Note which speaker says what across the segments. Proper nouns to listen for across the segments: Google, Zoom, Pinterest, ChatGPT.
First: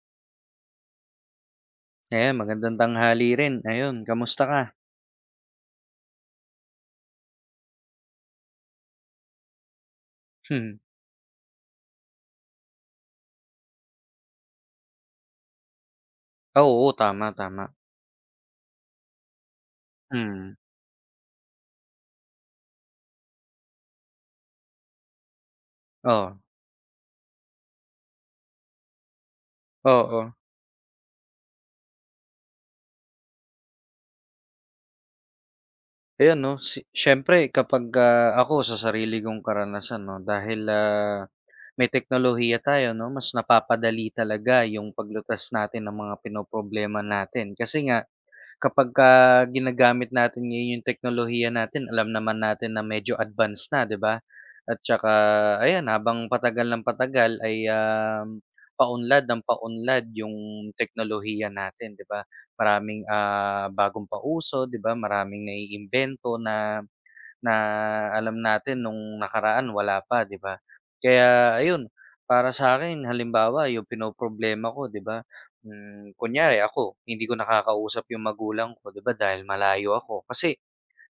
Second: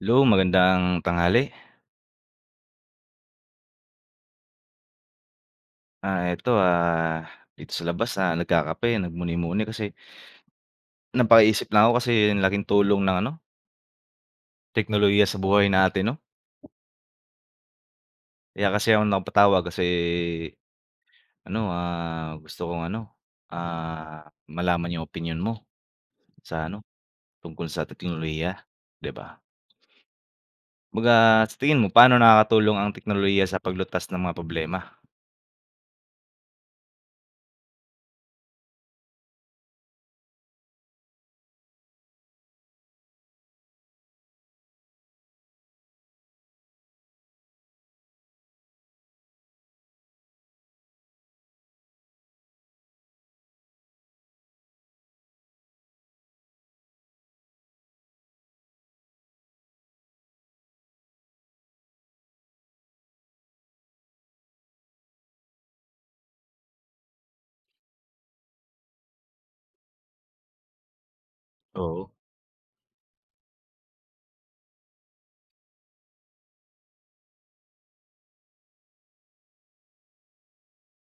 Speaker 1: Hello, magandang tanghali.
Speaker 2: Ayan, magandang tanghali rin. Ayun, kamusta ka?
Speaker 1: Ah, ito ah, dito sa labas, ah, nagkakape, nagmuni-muni kasi
Speaker 2: Hmm.
Speaker 1: napaisip lang ako kasi ang laking tulong ng ano, teknolohiya sa buhay natin 'no.
Speaker 2: Oo, tama, tama.
Speaker 1: Kaya kasi ako napatawag kasi
Speaker 2: Hmm,
Speaker 1: ano, ah, gusto kong ano, ah, malaman yung opinyon mo
Speaker 2: oo,
Speaker 1: sa ano, tungkol sa teknolohiya, 'di ba?
Speaker 2: oo.
Speaker 1: Kumbaga sa tingin mo paano nakakatulong ang teknolohiya sa paglutas ng mga problema?
Speaker 2: Ayun 'no, siyempre kapagka ako sa sarili kong karanasan 'no, dahil, may teknolohiya tayo 'no, mas napapadali talaga yung paglutas natin ng mga pinoproblema natin. Kasi nga kapagka ginagamit natin ngayon yung teknolohiya natin alam naman natin na medyo advanced na, 'di ba? At tsaka ayan habang patagal ng patagal ay, paunlad ng paunlad yung teknolohiya natin, 'di ba? Maraming, bagong pauso, 'di ba? Maraming naiimbento na na alam natin nung nakaraan wala pa, 'di ba? Kaya ayun,
Speaker 1: Oo,
Speaker 2: para sa akin halimbawa yung pinoproblema ko, 'di ba, kunyari ako hindi ko nakakausap yung magulang ko, 'di ba, dahil malayo ako. Kasi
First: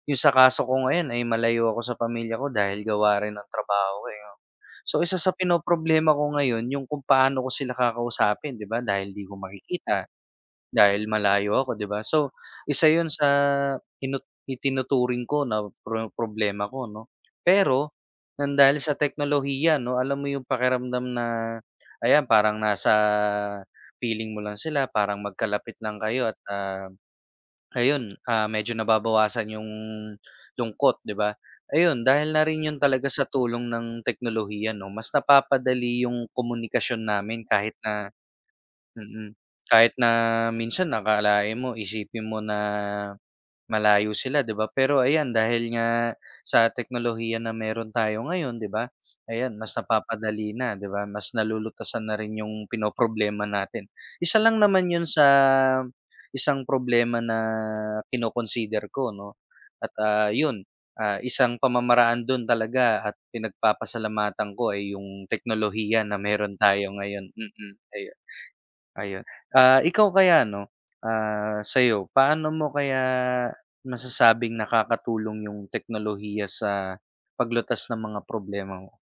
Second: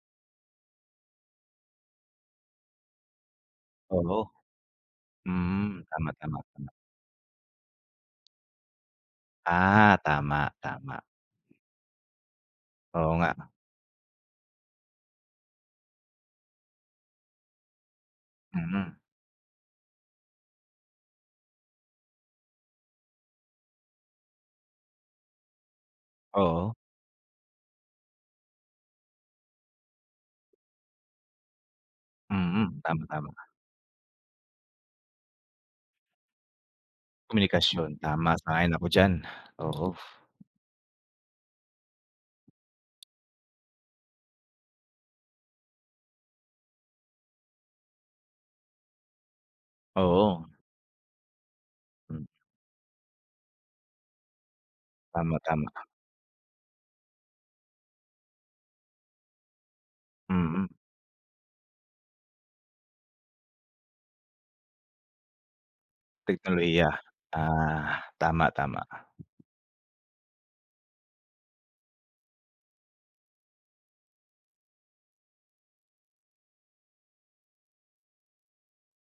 Speaker 2: yung sa kaso ko ngayon ay malayo ako sa pamilya ko dahil gawa rin ng trabaho ko,
Speaker 1: oo.
Speaker 2: eh, oh. So isa sa
Speaker 1: Mm, tama,
Speaker 2: pinoproblema ko
Speaker 1: tama, tama.
Speaker 2: ngayon yung kung paano ko sila kakausapin, 'di ba, dahil 'di ko
Speaker 1: Ah,
Speaker 2: makikita.
Speaker 1: tama, tama.
Speaker 2: Dahil malayo ako, 'di ba? So, isa
Speaker 1: Oo
Speaker 2: 'yun sa
Speaker 1: nga,
Speaker 2: itinuturing ko na problema ko 'no. Pero ng dahil
Speaker 1: mm.
Speaker 2: sa teknolohiya 'no, alam mo 'yung pakiramdam na ayan parang nasa piling mo lang sila, parang magkalapit lang kayo at,
Speaker 1: Oo,
Speaker 2: ayun, medyo nababawasan 'yung lungkot, 'di ba? Ayun, dahil na rin 'yun
Speaker 1: mm, tama,
Speaker 2: talaga sa
Speaker 1: tama.
Speaker 2: tulong ng teknolohiya 'no, mas napapadali 'yung komunikasyon namin kahit
Speaker 1: Komunikasyon,
Speaker 2: na
Speaker 1: tama, sang-ayon ako diyan,
Speaker 2: Mm.
Speaker 1: oo.
Speaker 2: Kahit na minsan akalain mo, isipin mo na malayo sila, 'di ba? Pero ayan, dahil nga sa teknolohiya na meron tayo ngayon, 'di ba? Ayan, mas
Speaker 1: Oo,
Speaker 2: napapadali na, 'di ba? Mas nalulutasan na
Speaker 1: hmm,
Speaker 2: rin yung pinoproblema natin. Isa lang naman yun sa
Speaker 1: tama, tama,
Speaker 2: isang problema na kino-consider ko, 'no? At, yun,
Speaker 1: mm,
Speaker 2: isang pamamaraan dun talaga at pinagpapasalamatan ko ay yung teknolohiya na meron tayo
Speaker 1: teknolohiya,
Speaker 2: ngayon. Mm,
Speaker 1: ah,
Speaker 2: ayun.
Speaker 1: tama, tama.
Speaker 2: Ayun. Ah, ikaw kaya 'no, sa'yo, paano mo kaya masasabing nakakatulong yung teknolohiya sa paglutas ng mga problema mo?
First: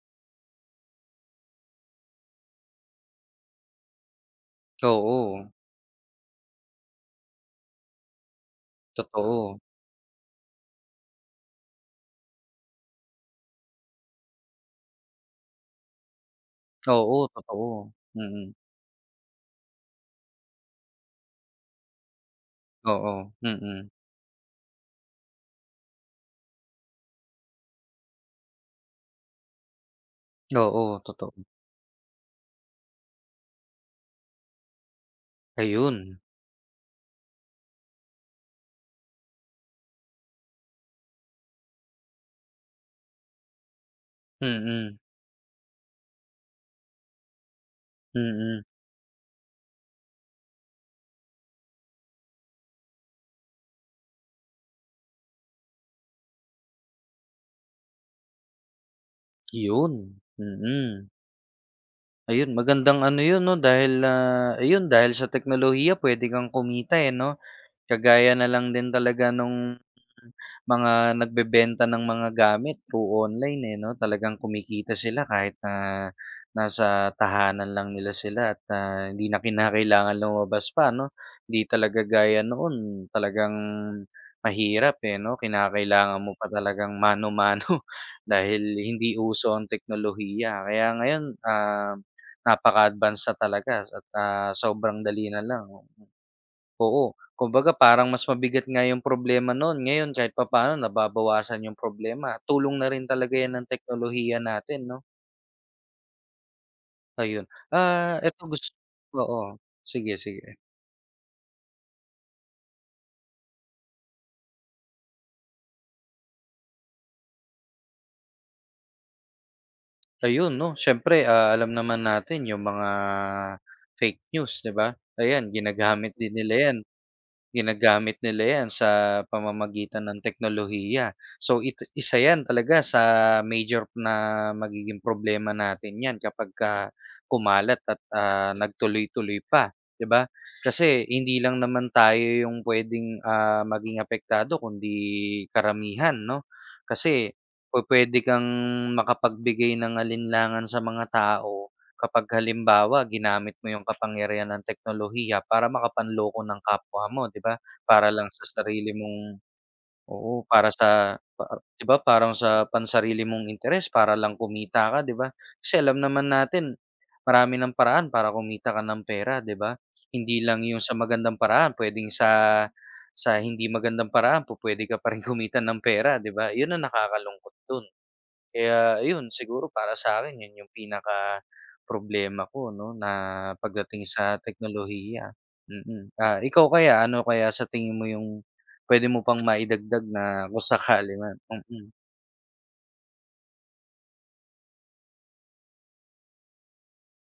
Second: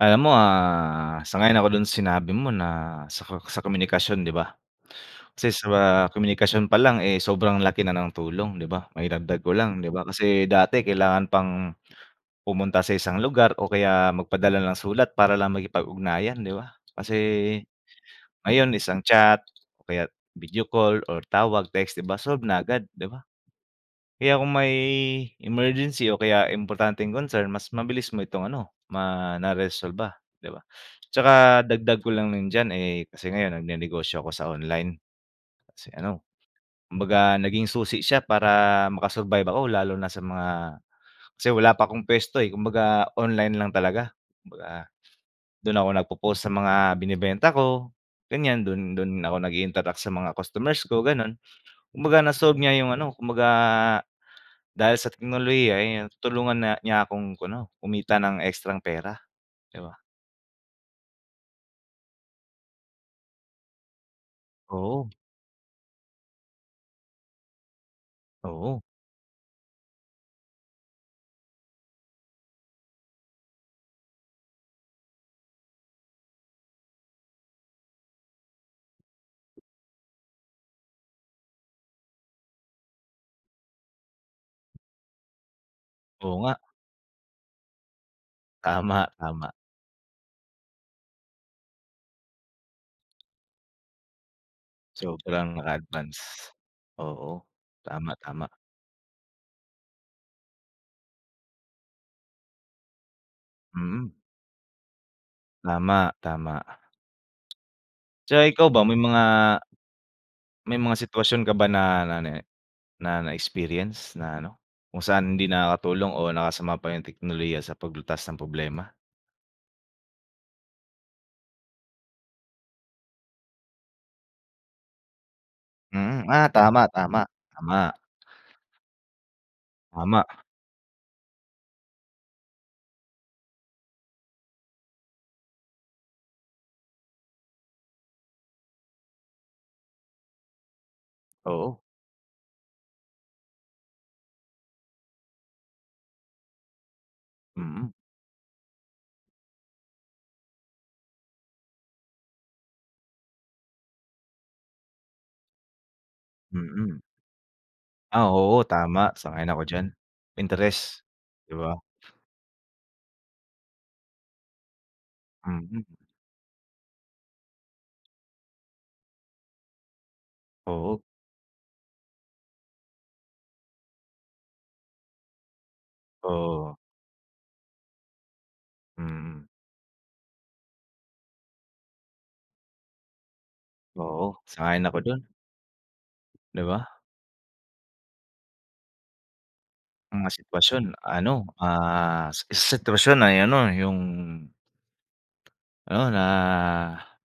Speaker 1: Alam mo, ah, sang-ayon ako dun sa sinabi mo na sa komunikasyon, 'di ba?
Speaker 2: Oo,
Speaker 1: Kasi sa komunikasyon pa lang, eh, sobrang laki na ng tulong, 'di ba? Maidagdag ko
Speaker 2: totoo.
Speaker 1: lang, 'di ba, kasi dati kailangan pang pumunta sa isang lugar o kaya magpadala ng sulat para lang makipag-ugnayan, 'di ba? Kasi
Speaker 2: Oo, totoo. Mm.
Speaker 1: ngayon isang chat o kaya video call or tawag, text, 'di ba, solve na agad, 'di
Speaker 2: Oo,
Speaker 1: ba?
Speaker 2: mm.
Speaker 1: Kaya kung may emergency o kaya importanteng concern mas mabilis mo itong ano, ma naresolba, 'di ba?
Speaker 2: Oo, totoo.
Speaker 1: Tsaka dagdag ko lang din diyan, eh, kasi ngayon nagnenegosyo ako sa online kasi
Speaker 2: Ayun.
Speaker 1: ano, kumbaga naging susi siya para makasurvive ako lalo na sa mga kasi wala pa akong puwesto, eh, kumbaga online lang talaga, kumbaga
Speaker 2: Mm,
Speaker 1: dun ako nagpo-post sa mga binebenta ko, ganyan.
Speaker 2: mm.
Speaker 1: Don don ako nag-i-interact sa mga customers ko, gano'n. Kumbaga na-solve niya yung ano, kumbaga dahil sa teknolohiya, eh, tulungan na niya akong ano, kumita ng ekstrang pera, 'di ba?
Speaker 2: 'Yun, mm. Ayun, magandang ano 'yun 'no, dahil, ayun,
Speaker 1: Oo,
Speaker 2: dahil sa teknolohiya puwede kang kumita, eh, 'no? Kagaya na lang
Speaker 1: oo.
Speaker 2: din talaga nung mga nagbebenta ng mga gamit through online, eh, 'no? Talagang kumikita sila kahit na nasa tahanan lang nila sila at, hindi na kinakailangan lumabas pa, 'no? Hindi talaga gaya noon, talagang mahirap, eh, 'no? Kinakailangan mo
Speaker 1: Oo
Speaker 2: pa
Speaker 1: nga,
Speaker 2: talagang mano-mano dahil
Speaker 1: tama,
Speaker 2: hindi
Speaker 1: tama.
Speaker 2: uso ang teknolohiya. Kaya ngayon, napaka-advance na talaga at, sobrang dali na
Speaker 1: Sobrang
Speaker 2: lang.
Speaker 1: naka-advance.
Speaker 2: Oo,
Speaker 1: Oo,
Speaker 2: kumbaga parang
Speaker 1: tama,
Speaker 2: mas
Speaker 1: tama.
Speaker 2: mabigat nga yung problema no'n, ngayon kahit papaano nababawasan yung problema, tulong na rin talaga 'yan ng
Speaker 1: Mm,
Speaker 2: teknolohiya natin 'no,
Speaker 1: tama, tama.
Speaker 2: ayun. Ah, eto
Speaker 1: Tsaka ikaw
Speaker 2: gusto
Speaker 1: ba, may mga
Speaker 2: oo, sige, sige.
Speaker 1: may mga sitwasyon ka ba na ano, na na-experience na ano, kung saan hindi nakakatulong o nakasama pa yung teknolohiya sa paglutas ng problema?
Speaker 2: Ayun 'no, siyempre, alam naman natin yung mga fake news, 'di ba? Ayan, ginagamit
Speaker 1: Mm,
Speaker 2: din
Speaker 1: ah,
Speaker 2: nila 'yan.
Speaker 1: tama, tama. Tama,
Speaker 2: Ginagamit nila 'yan sa pamamagitan ng
Speaker 1: tama,
Speaker 2: teknolohiya. So isa 'yan talaga sa major na magiging problema natin 'yan kapagka kumalat at, nagtuloy-tuloy pa, 'di ba? Kasi hindi lang
Speaker 1: oo,
Speaker 2: naman tayo yung puwedeng, maging apektado kundi karamihan, 'no? Kasi
Speaker 1: mm,
Speaker 2: pupuwede kang makapagbigay ng alinlangan sa mga tao. Kapag halimbawa ginamit mo yung kapangyarihan ng teknolohiya para makapanloko ng
Speaker 1: mm.
Speaker 2: kapwa mo, 'di ba? Para
Speaker 1: Ah,
Speaker 2: lang sa
Speaker 1: oo,
Speaker 2: sarili
Speaker 1: tama,
Speaker 2: mong
Speaker 1: sang-ayon ako diyan.
Speaker 2: oo, para
Speaker 1: Pinterest,
Speaker 2: sa
Speaker 1: 'di
Speaker 2: pa
Speaker 1: ba?
Speaker 2: 'di ba parang sa pansarili mong interes para lang kumita ka, 'di ba? Kasi
Speaker 1: Mm,
Speaker 2: alam naman natin marami ng paraan para kumita ka ng pera, 'di ba? Hindi lang yung sa
Speaker 1: oo,
Speaker 2: magandang paraan, puwedeng sa hindi magandang paraan pwede ka pa rin kumita ng pera, 'di ba? Yun
Speaker 1: oo,
Speaker 2: ang nakakalungkot dun. Kaya ayun,
Speaker 1: mm,
Speaker 2: siguro para sa akin yun yung pinaka problema ko 'no, na pagdating
Speaker 1: oo,
Speaker 2: sa
Speaker 1: sang-ayon ako do'n,
Speaker 2: teknolohiya, mm. Ah,
Speaker 1: 'di
Speaker 2: ikaw
Speaker 1: ba?
Speaker 2: kaya, ano kaya sa tingin mo yung pwede mo pang maidagdag
Speaker 1: Mga
Speaker 2: na kung
Speaker 1: sitwasyon
Speaker 2: sakali
Speaker 1: ano,
Speaker 2: man?
Speaker 1: ah, sa sitwasyon ay ano, yung ano, na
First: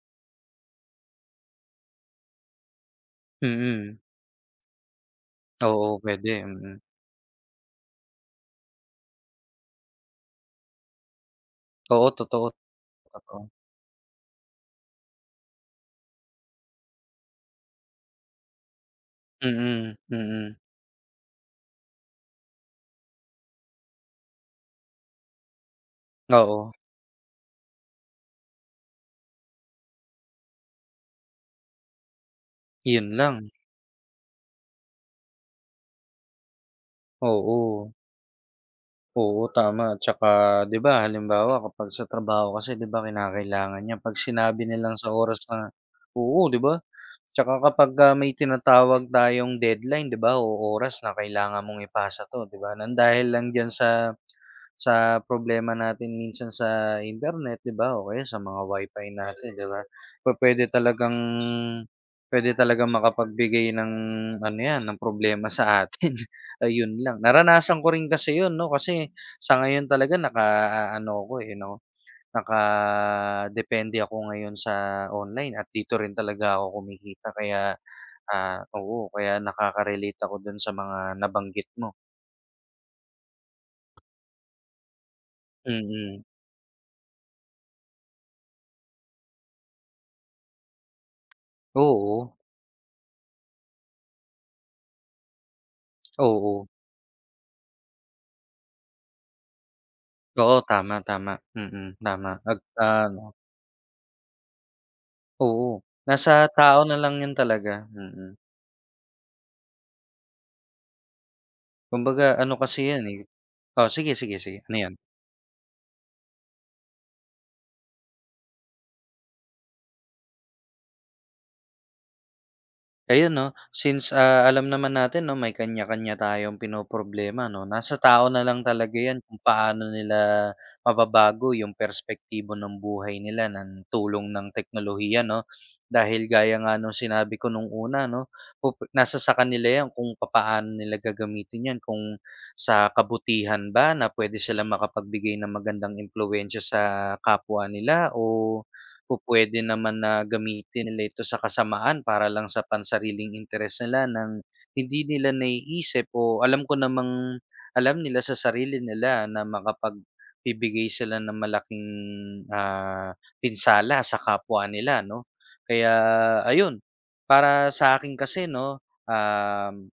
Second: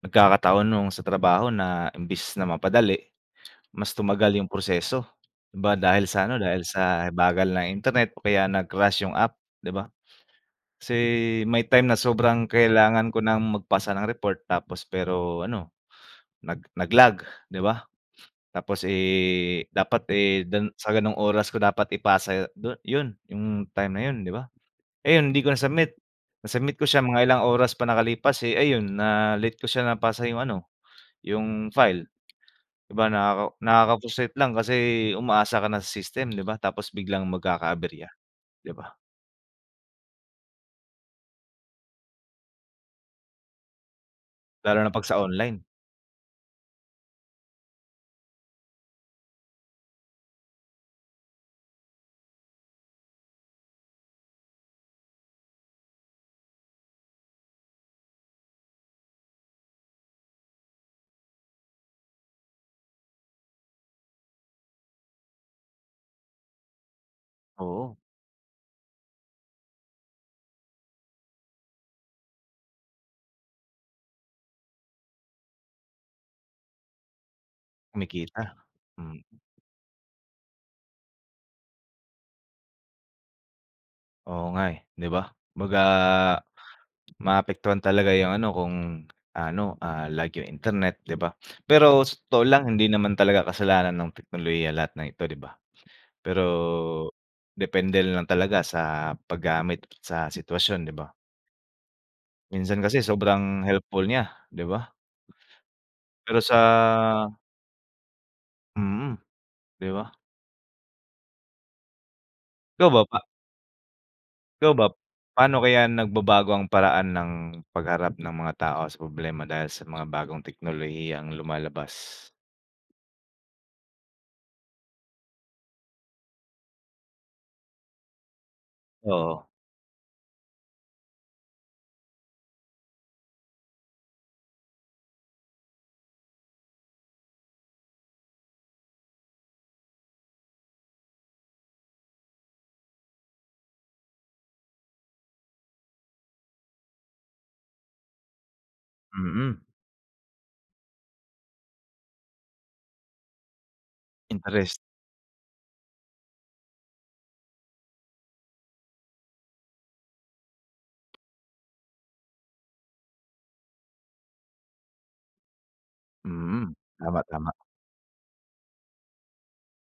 Speaker 1: nagkakataon nung sa trabaho na imbis na mapadali
Speaker 2: Mm,
Speaker 1: mas
Speaker 2: mm.
Speaker 1: tumagal yung proseso, 'di ba
Speaker 2: Oo,
Speaker 1: dahil sa
Speaker 2: pwede
Speaker 1: ano, dahil
Speaker 2: mm.
Speaker 1: sa bagal ng internet o kaya nag-crash yung app, 'di ba? Kasi may time na
Speaker 2: Oo,
Speaker 1: sobrang
Speaker 2: totoo,
Speaker 1: kailangan ko ng
Speaker 2: totoo.
Speaker 1: magpasa ng report tapos pero ano, nag-lag, 'di ba? Tapos, eh,
Speaker 2: Mm,
Speaker 1: dapat, eh,
Speaker 2: mm.
Speaker 1: dun sa ganong oras ko dapat ipasa yung time na yun, 'di ba? Ayun hindi ko na-submit.
Speaker 2: Oo,
Speaker 1: Na-submit ko siya mga ilang oras pa nakalipas, eh, ayun na late ko siya napasa yung ano, yung file. 'Di ba
Speaker 2: yun lang.
Speaker 1: nakaka-frustrate lang kasi umaasa ka na sa system 'di ba tapos biglang
Speaker 2: Oo,
Speaker 1: magkakaaberya, 'di ba?
Speaker 2: oo, tama. Tsaka 'di ba halimbawa kapag sa trabaho kasi 'di ba kinakailangan niya 'pag sinabi
Speaker 1: Lalo na
Speaker 2: nilang
Speaker 1: 'pag
Speaker 2: sa
Speaker 1: sa
Speaker 2: oras
Speaker 1: online,
Speaker 2: na oo, 'di ba? Tsaka kapag, may tinatawag tayong deadline 'di ba, o oras na kailangan mong ipasa 'to 'di ba, nang dahil lang diyan sa problema natin minsan sa internet 'di ba, o kaya sa mga wifi natin 'di ba. Pwede talagang makapagbigay ng ano 'yan, ng problema sa atin, ayun lang. Naranasan ko
Speaker 1: oo,
Speaker 2: rin kasi 'yun 'no, kasi sa ngayon talaga naka ano ko eh, 'no. Nakadepende ako ngayon sa online at dito rin talaga ako kumikita kaya,
Speaker 1: kumikita.
Speaker 2: oo
Speaker 1: Hmm,
Speaker 2: kaya nakaka-relate ako dun sa mga nabanggit mo.
Speaker 1: oo nga, eh, 'di ba? Kumbaga
Speaker 2: Mm.
Speaker 1: maapektuhan talaga yung ano kung ano, ah, lag yung internet 'di ba? Pero sa
Speaker 2: Oo,
Speaker 1: totoo lang hindi naman talaga kasalanan ng teknolohiya lahat ng ito 'di ba? Pero
Speaker 2: oo.
Speaker 1: depende na lang talaga sa paggamit sa
Speaker 2: Oo,
Speaker 1: sitwasyon 'di
Speaker 2: tama,
Speaker 1: ba?
Speaker 2: tama. Mm, tama at
Speaker 1: Minsan kasi
Speaker 2: ano
Speaker 1: sobrang helpful niya 'di ba?
Speaker 2: oo, nasa
Speaker 1: Pero sa
Speaker 2: tao na lang yun talaga, mm.
Speaker 1: mm. 'Di ba?
Speaker 2: Kumbaga ano kasi
Speaker 1: Ikaw ba
Speaker 2: yan,
Speaker 1: pa
Speaker 2: eh. Oh, sige, sige, sige.
Speaker 1: ikaw
Speaker 2: Ano
Speaker 1: ba,
Speaker 2: yun?
Speaker 1: paano kaya nagbabago ang paraan ng pagharap ng mga tao sa problema dahil sa mga bagong teknolohiyang lumalabas?
Speaker 2: Ayun 'no, since, alam naman natin 'no may kanya-kanya tayong pinoproblema 'no, nasa tao na lang talaga 'yan kung
Speaker 1: Oo,
Speaker 2: paano nila mababago yung perspektibo ng buhay nila ng tulong ng teknolohiya 'no. Dahil gaya nga nung sinabi ko nung una 'no, nasa sa kanila 'yan kung paano nila gagamitin 'yan, kung sa kabutihan ba na pwede sila makapagbigay ng magandang impluwensya sa kapwa nila o pupuwede
Speaker 1: mm.
Speaker 2: naman na gamitin nila ito sa kasamaan para lang sa pansariling interes nila ng
Speaker 1: Interes
Speaker 2: hindi nila naiisip o alam ko namang alam nila sa sarili nila na makapagbibigay sila ng malaking, ah, pinsala sa kapwa nila 'no. Kaya
Speaker 1: mm.
Speaker 2: ayun,
Speaker 1: Tama, tama.
Speaker 2: para sa akin kasi 'no,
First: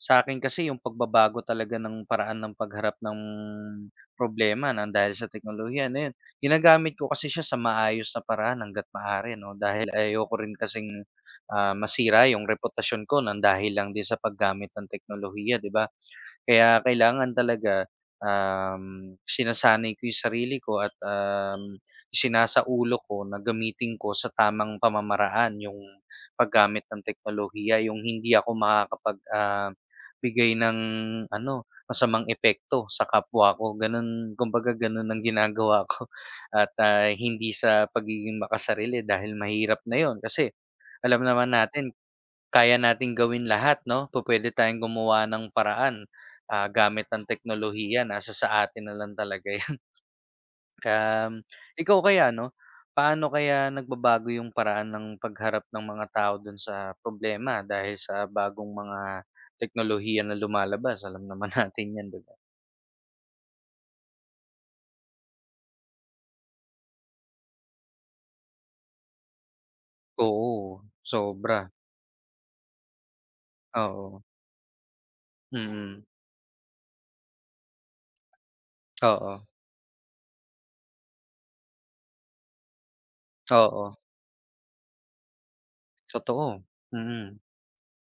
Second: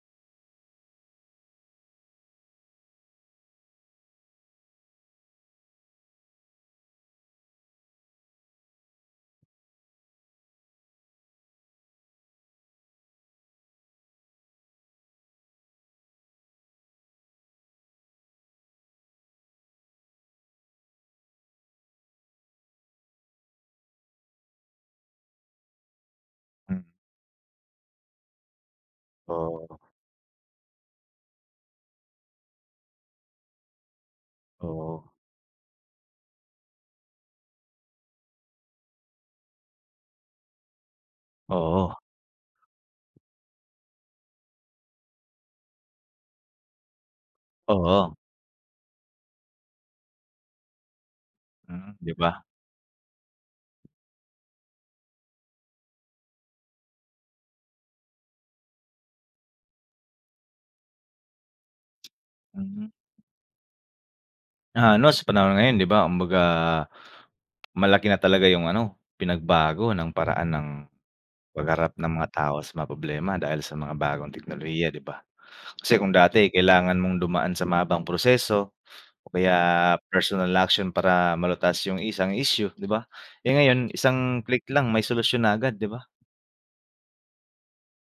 Speaker 2: sa akin kasi yung pagbabago talaga ng paraan ng pagharap ng problema ng dahil sa teknolohiya na yun, ginagamit ko kasi siya sa maayos na paraan hangga't maaari 'no, dahil ayoko rin kasing, masira yung reputasyon ko ng dahil lang din sa paggamit ng teknolohiya, 'di ba? Kaya kailangan talaga, sinasanay ko yung sarili ko at, isinasaulo ko na gamitin ko sa tamang pamamaraan yung
Speaker 1: Hmm,
Speaker 2: paggamit ng teknolohiya, yung hindi ako makakapag,
Speaker 1: oo,
Speaker 2: bigay ng ano, masamang epekto sa kapwa ko gano'n, kumbaga
Speaker 1: oo,
Speaker 2: gano'n ang ginagawa ko at, hindi sa pagiging makasarili dahil mahirap na yon. Kasi alam naman natin
Speaker 1: oo,
Speaker 2: kaya natin gawin lahat 'no, pwede tayong gumawa ng paraan, gamit ang
Speaker 1: oo,
Speaker 2: teknolohiya nasa sa atin na lang talaga 'yan. Um,
Speaker 1: mm,
Speaker 2: ikaw
Speaker 1: 'di
Speaker 2: kaya
Speaker 1: ba?
Speaker 2: 'no, paano kaya nagbabago yung paraan ng pagharap ng mga tao dun sa problema dahil sa bagong mga teknolohiya na lumalabas? Alam naman natin 'yan, 'di ba?
Speaker 1: Mm. Na ano, sa panahon ngayon 'di ba, kumbaga malaki na talaga yung ano, pinagbago ng paraan ng
Speaker 2: Oo, sobra.
Speaker 1: pagharap ng mga tao sa mga problema dahil sa mga
Speaker 2: Oo,
Speaker 1: bagong teknolohiya, 'di ba?
Speaker 2: mm.
Speaker 1: Kasi
Speaker 2: Mm.
Speaker 1: kung dati kailangan mong dumaan sa mahabang proseso o
Speaker 2: Oo,
Speaker 1: kaya personal action para malutas yung isang issue, 'di ba? Eh, ngayon
Speaker 2: oo,
Speaker 1: isang click lang may solusyon na agad, 'di ba?
Speaker 2: totoo. Mm. Mm.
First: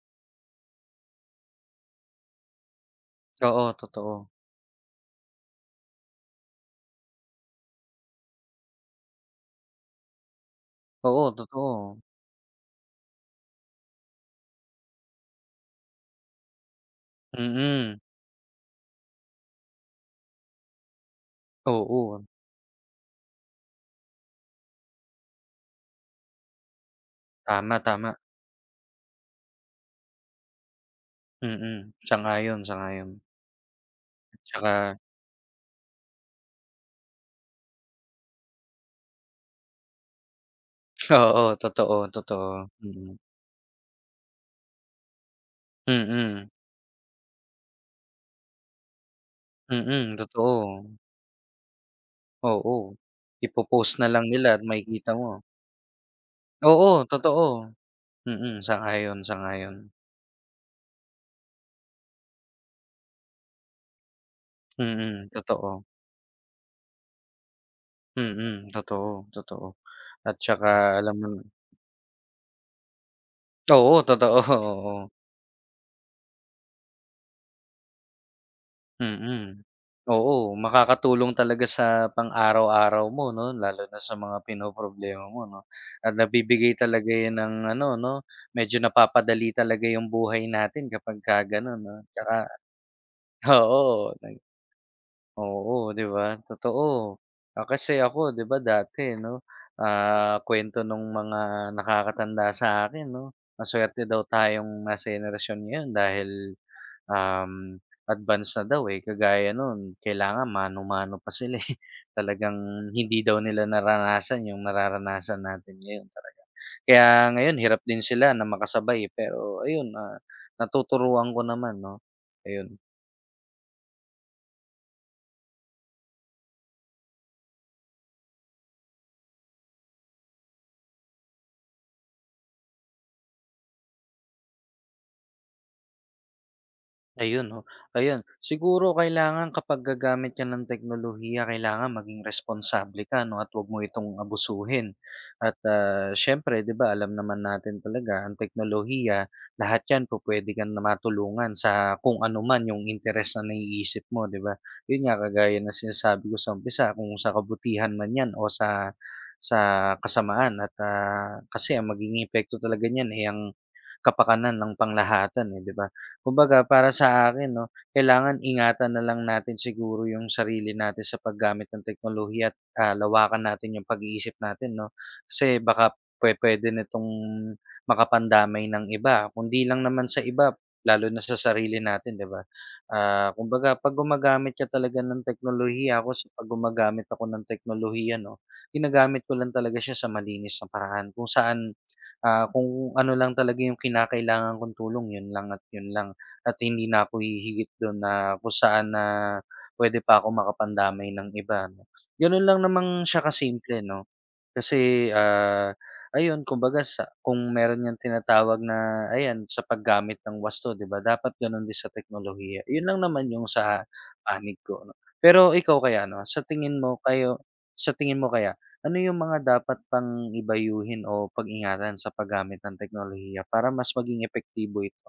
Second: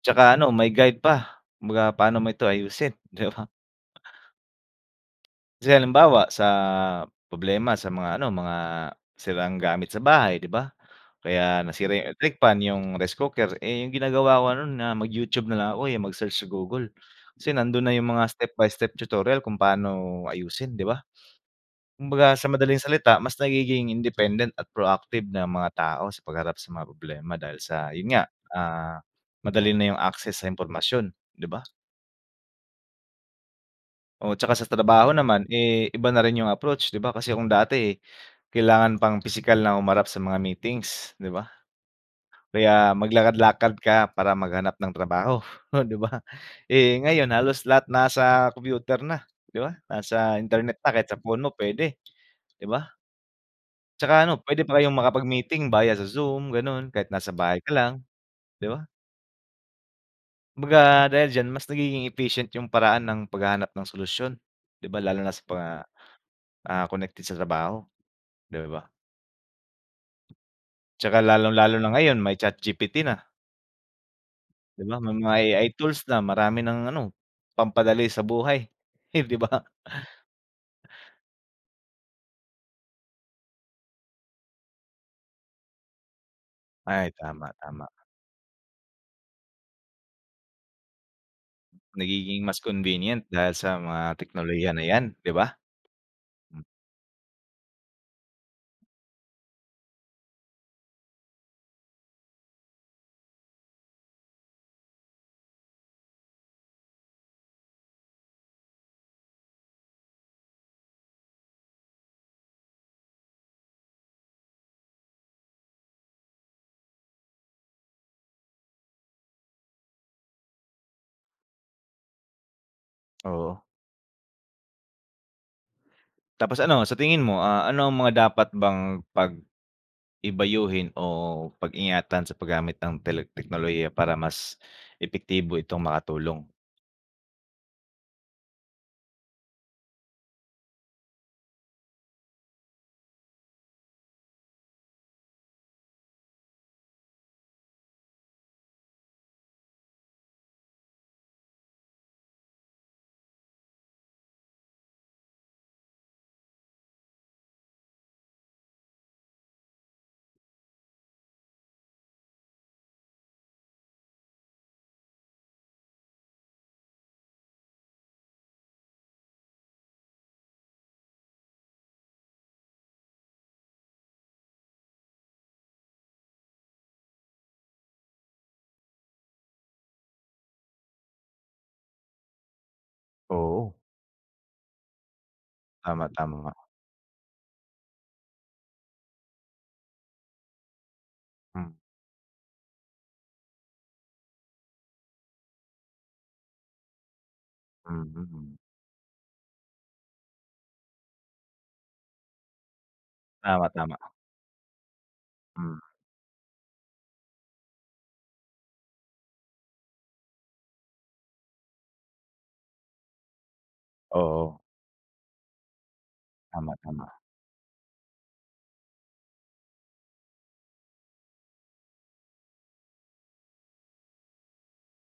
Speaker 1: Tsaka ano may guide pa, kumbaga paano mo ito ayusin, 'di ba?
Speaker 2: Oo, totoo.
Speaker 1: Kasi halimbawa sa problema sa mga ano, mga sirang gamit sa bahay, 'di ba?
Speaker 2: Oo,
Speaker 1: Kaya nasira
Speaker 2: totoo.
Speaker 1: yung electric fan, yung rice cooker, eh, yung ginagawa ko no'n na mag-YouTube na lang ako, eh, mag-search sa Google.
Speaker 2: Mm.
Speaker 1: Kasi nandun na yung
Speaker 2: Mm.
Speaker 1: mga step by step tutorial kung paano ayusin, 'di ba?
Speaker 2: Oo,
Speaker 1: Kumbaga sa madaling salita, mas nagiging independent at proactive na mga tao sa pagharap sa mga problema dahil
Speaker 2: tama,
Speaker 1: sa yun
Speaker 2: tama.
Speaker 1: nga, ah, madali na yung access sa impormasyon, 'di ba?
Speaker 2: Mm, sang-ayon, sang-ayon.
Speaker 1: O tsaka sa
Speaker 2: Tsaka
Speaker 1: trabaho naman, eh, iba na rin yung approach, 'di ba? Kasi kung dati eh, kailangan pang pisikal na umarap sa mga meetings, 'di ba?
Speaker 2: oo, totoo, totoo.
Speaker 1: Kaya
Speaker 2: Mm,
Speaker 1: maglakad-lakad ka para maghanap ng trabaho, 'di ba?
Speaker 2: mm.
Speaker 1: Eh, ngayon halos lahat nasa computer na, 'di ba?
Speaker 2: Mm,
Speaker 1: Nasa internet
Speaker 2: totoo.
Speaker 1: na kahit sa phone mo puwede, 'di
Speaker 2: Oo.
Speaker 1: ba?
Speaker 2: Ipo-post na
Speaker 1: Tsaka
Speaker 2: lang
Speaker 1: ano,
Speaker 2: nila
Speaker 1: puwede
Speaker 2: at
Speaker 1: pa kayong
Speaker 2: makikita mo.
Speaker 1: makapag-meeting via sa Zoom, gano'n,
Speaker 2: Oo,
Speaker 1: kahit nasa
Speaker 2: totoo.
Speaker 1: bahay ka lang,
Speaker 2: Mm,
Speaker 1: 'di ba?
Speaker 2: sang-ayon, sang-ayon.
Speaker 1: Kumbaga dahil diyan mas nagiging efficient yung paraan ng paghahanap ng solusyon, 'di ba, lalo
Speaker 2: Mm,
Speaker 1: na sa mga,
Speaker 2: totoo.
Speaker 1: ah, connected sa trabaho,
Speaker 2: Mm,
Speaker 1: 'di ba?
Speaker 2: totoo, totoo. At tsaka alam
Speaker 1: Tsaka
Speaker 2: mo
Speaker 1: lalong-lalo na ngayon may ChatGPT na,
Speaker 2: oo, totoo,
Speaker 1: 'di ba?
Speaker 2: oo.
Speaker 1: May mga AI tools na marami ng ano, pampadali sa buhay, eh, 'di ba?
Speaker 2: Mm. Oo, makakatulong talaga sa pang-araw-araw mo 'no, lalo na sa mga pinoproblema mo 'no, at nabibigay
Speaker 1: Ay,
Speaker 2: talaga 'yan
Speaker 1: tama,
Speaker 2: ng
Speaker 1: tama.
Speaker 2: ano 'no, medyo napapadali talaga yung buhay natin kapagka gano'n 'no, tsaka
Speaker 1: Nagiging mas convenient dahil sa mga
Speaker 2: oo.
Speaker 1: teknolohiya na 'yan, 'di ba?
Speaker 2: Oo, 'di ba?
Speaker 1: Hmm,
Speaker 2: Totoo. Ah, kasi ako 'di ba dati 'no, kwento nung mga nakakatanda sa akin, 'no, masuwerte daw tayong nasa henerasyon ngayon dahil, um, advanced na daw, eh. Kagaya nun kailangan mano-mano pa sila, eh. Talagang hindi daw nila naranasan yung nararanasan natin ngayon talaga. Kaya ngayon hirap din sila na makasabay, eh, pero ayun, natuturuan ko naman 'no, ayun.
Speaker 1: oo. Tapos ano, sa tingin mo, ah, ano ang mga dapat bang pag ibayuhin o pag-ingatan sa paggamit ng tele teknolohiya para mas epektibo itong makatulong.
Speaker 2: Ayun 'no, ayun. Siguro kailangan kapag gagamit ka ng teknolohiya kailangan maging responsable ka 'no at 'wag mo itong abusuhin. At, siyempre 'di ba alam naman natin talaga ang teknolohiya, lahat 'yan po pwede kang na matulungan sa kung ano man yung interes na naiisip mo 'di ba? Yun nga kagaya na sinasabi ko sa umpisa kung sa kabutihan man 'yan o sa kasamaan at, kasi ang magiging epekto talaga niyan, ay ang kapakanan ng panglahatan, eh, 'di ba? Kumbaga para sa akin 'no, kailangan ingatan na lang natin siguro yung sarili natin sa paggamit ng teknolohiya at, lawakan natin yung pag-iisip natin 'no. Kasi baka pupuwede nitong makapandamay ng iba, kundi lang naman sa iba, lalo na sa sarili natin 'di ba? Ah,
Speaker 1: Oo,
Speaker 2: kumbaga 'pag gumagamit ka talaga ng teknolohiya,
Speaker 1: tama,
Speaker 2: ako s 'pag
Speaker 1: tama.
Speaker 2: gumagamit ako ng teknolohiya 'no, ginagamit ko lang talaga siya sa malinis na paraan kung
Speaker 1: Hmm,
Speaker 2: saan, kung ano lang talaga yung kinakailangan kong tulong yun lang. At hindi na ako hihigit
Speaker 1: mm.
Speaker 2: dun na kung
Speaker 1: mm.
Speaker 2: saan na pwede pa ako makapandamay ng iba 'no. Gano'n lang naman siya
Speaker 1: Tama,
Speaker 2: kasimple
Speaker 1: tama.
Speaker 2: 'no. Kasi,
Speaker 1: Hmm,
Speaker 2: ayun kumbaga sa kung meron ngang tinatawag na ayan sa paggamit ng wasto 'di ba, dapat gano'n din sa teknolohiya. 'Yun lang naman yung sa panig
Speaker 1: oo,
Speaker 2: ko 'no. Pero ikaw kaya 'no,
Speaker 1: tama, tama.
Speaker 2: sa tingin mo kaya, ano yung mga dapat pang ibayuhin o pag-ingatan sa paggamit ng teknolohiya para mas maging epektibo ito?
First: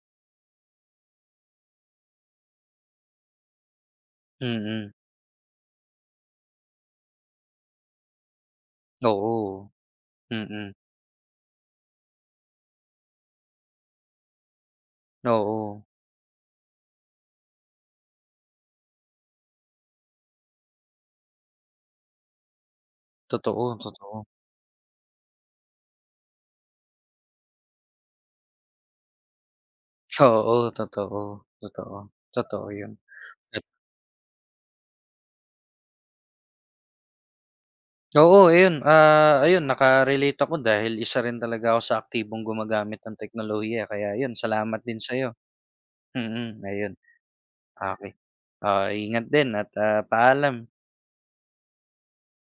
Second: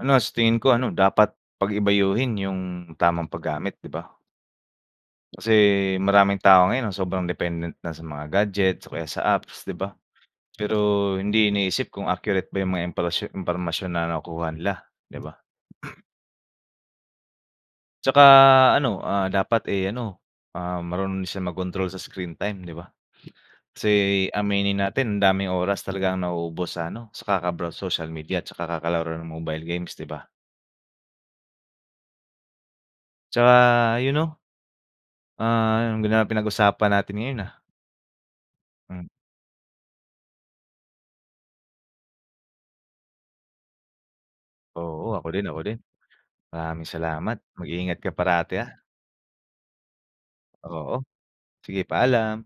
Speaker 1: Ano, sa tingin ko ano, dapat pag-ibayuhin yung tamang paggamit, 'di ba?
Speaker 2: Mm.
Speaker 1: Kasi maraming tao ngayon ang sobrang dependent na sa mga gadgets o kaya sa apps,
Speaker 2: Oo,
Speaker 1: 'di ba?
Speaker 2: mm.
Speaker 1: Pero hindi iniisip kung accurate ba yung mga impormasyon impormasyon na nakukuha nila, 'di ba?
Speaker 2: Oo.
Speaker 1: Tsaka ano, ah, dapat, eh, ano, ah, marunong din siya mag-control sa screen time, 'di ba?
Speaker 2: Totoo,
Speaker 1: Kasi
Speaker 2: totoo.
Speaker 1: aminin natin ang daming oras talaga ang nauubos sa ano, sa kaka-browse social media at saka kakalaro ng mobile games, 'di ba?
Speaker 2: Oo, totoo, totoo. Totoo 'yun.
Speaker 1: Tsaka you know ah, ang ganda ng pinag-usapan natin ngayon, ah.
Speaker 2: Oo, ayun,
Speaker 1: Hmm,
Speaker 2: ayun naka-relate ako dahil isa rin talaga ako sa aktibong gumagamit ng teknolohiya kaya 'yun salamat din
Speaker 1: oo, ako
Speaker 2: sa'yo.
Speaker 1: din, ako din.
Speaker 2: Mm,
Speaker 1: Maraming
Speaker 2: ayun,
Speaker 1: salamat. Mag-ingat ka
Speaker 2: okey.
Speaker 1: parati, ah.
Speaker 2: Oh, ingat din at, paalam.
Speaker 1: Oo, sige paalam.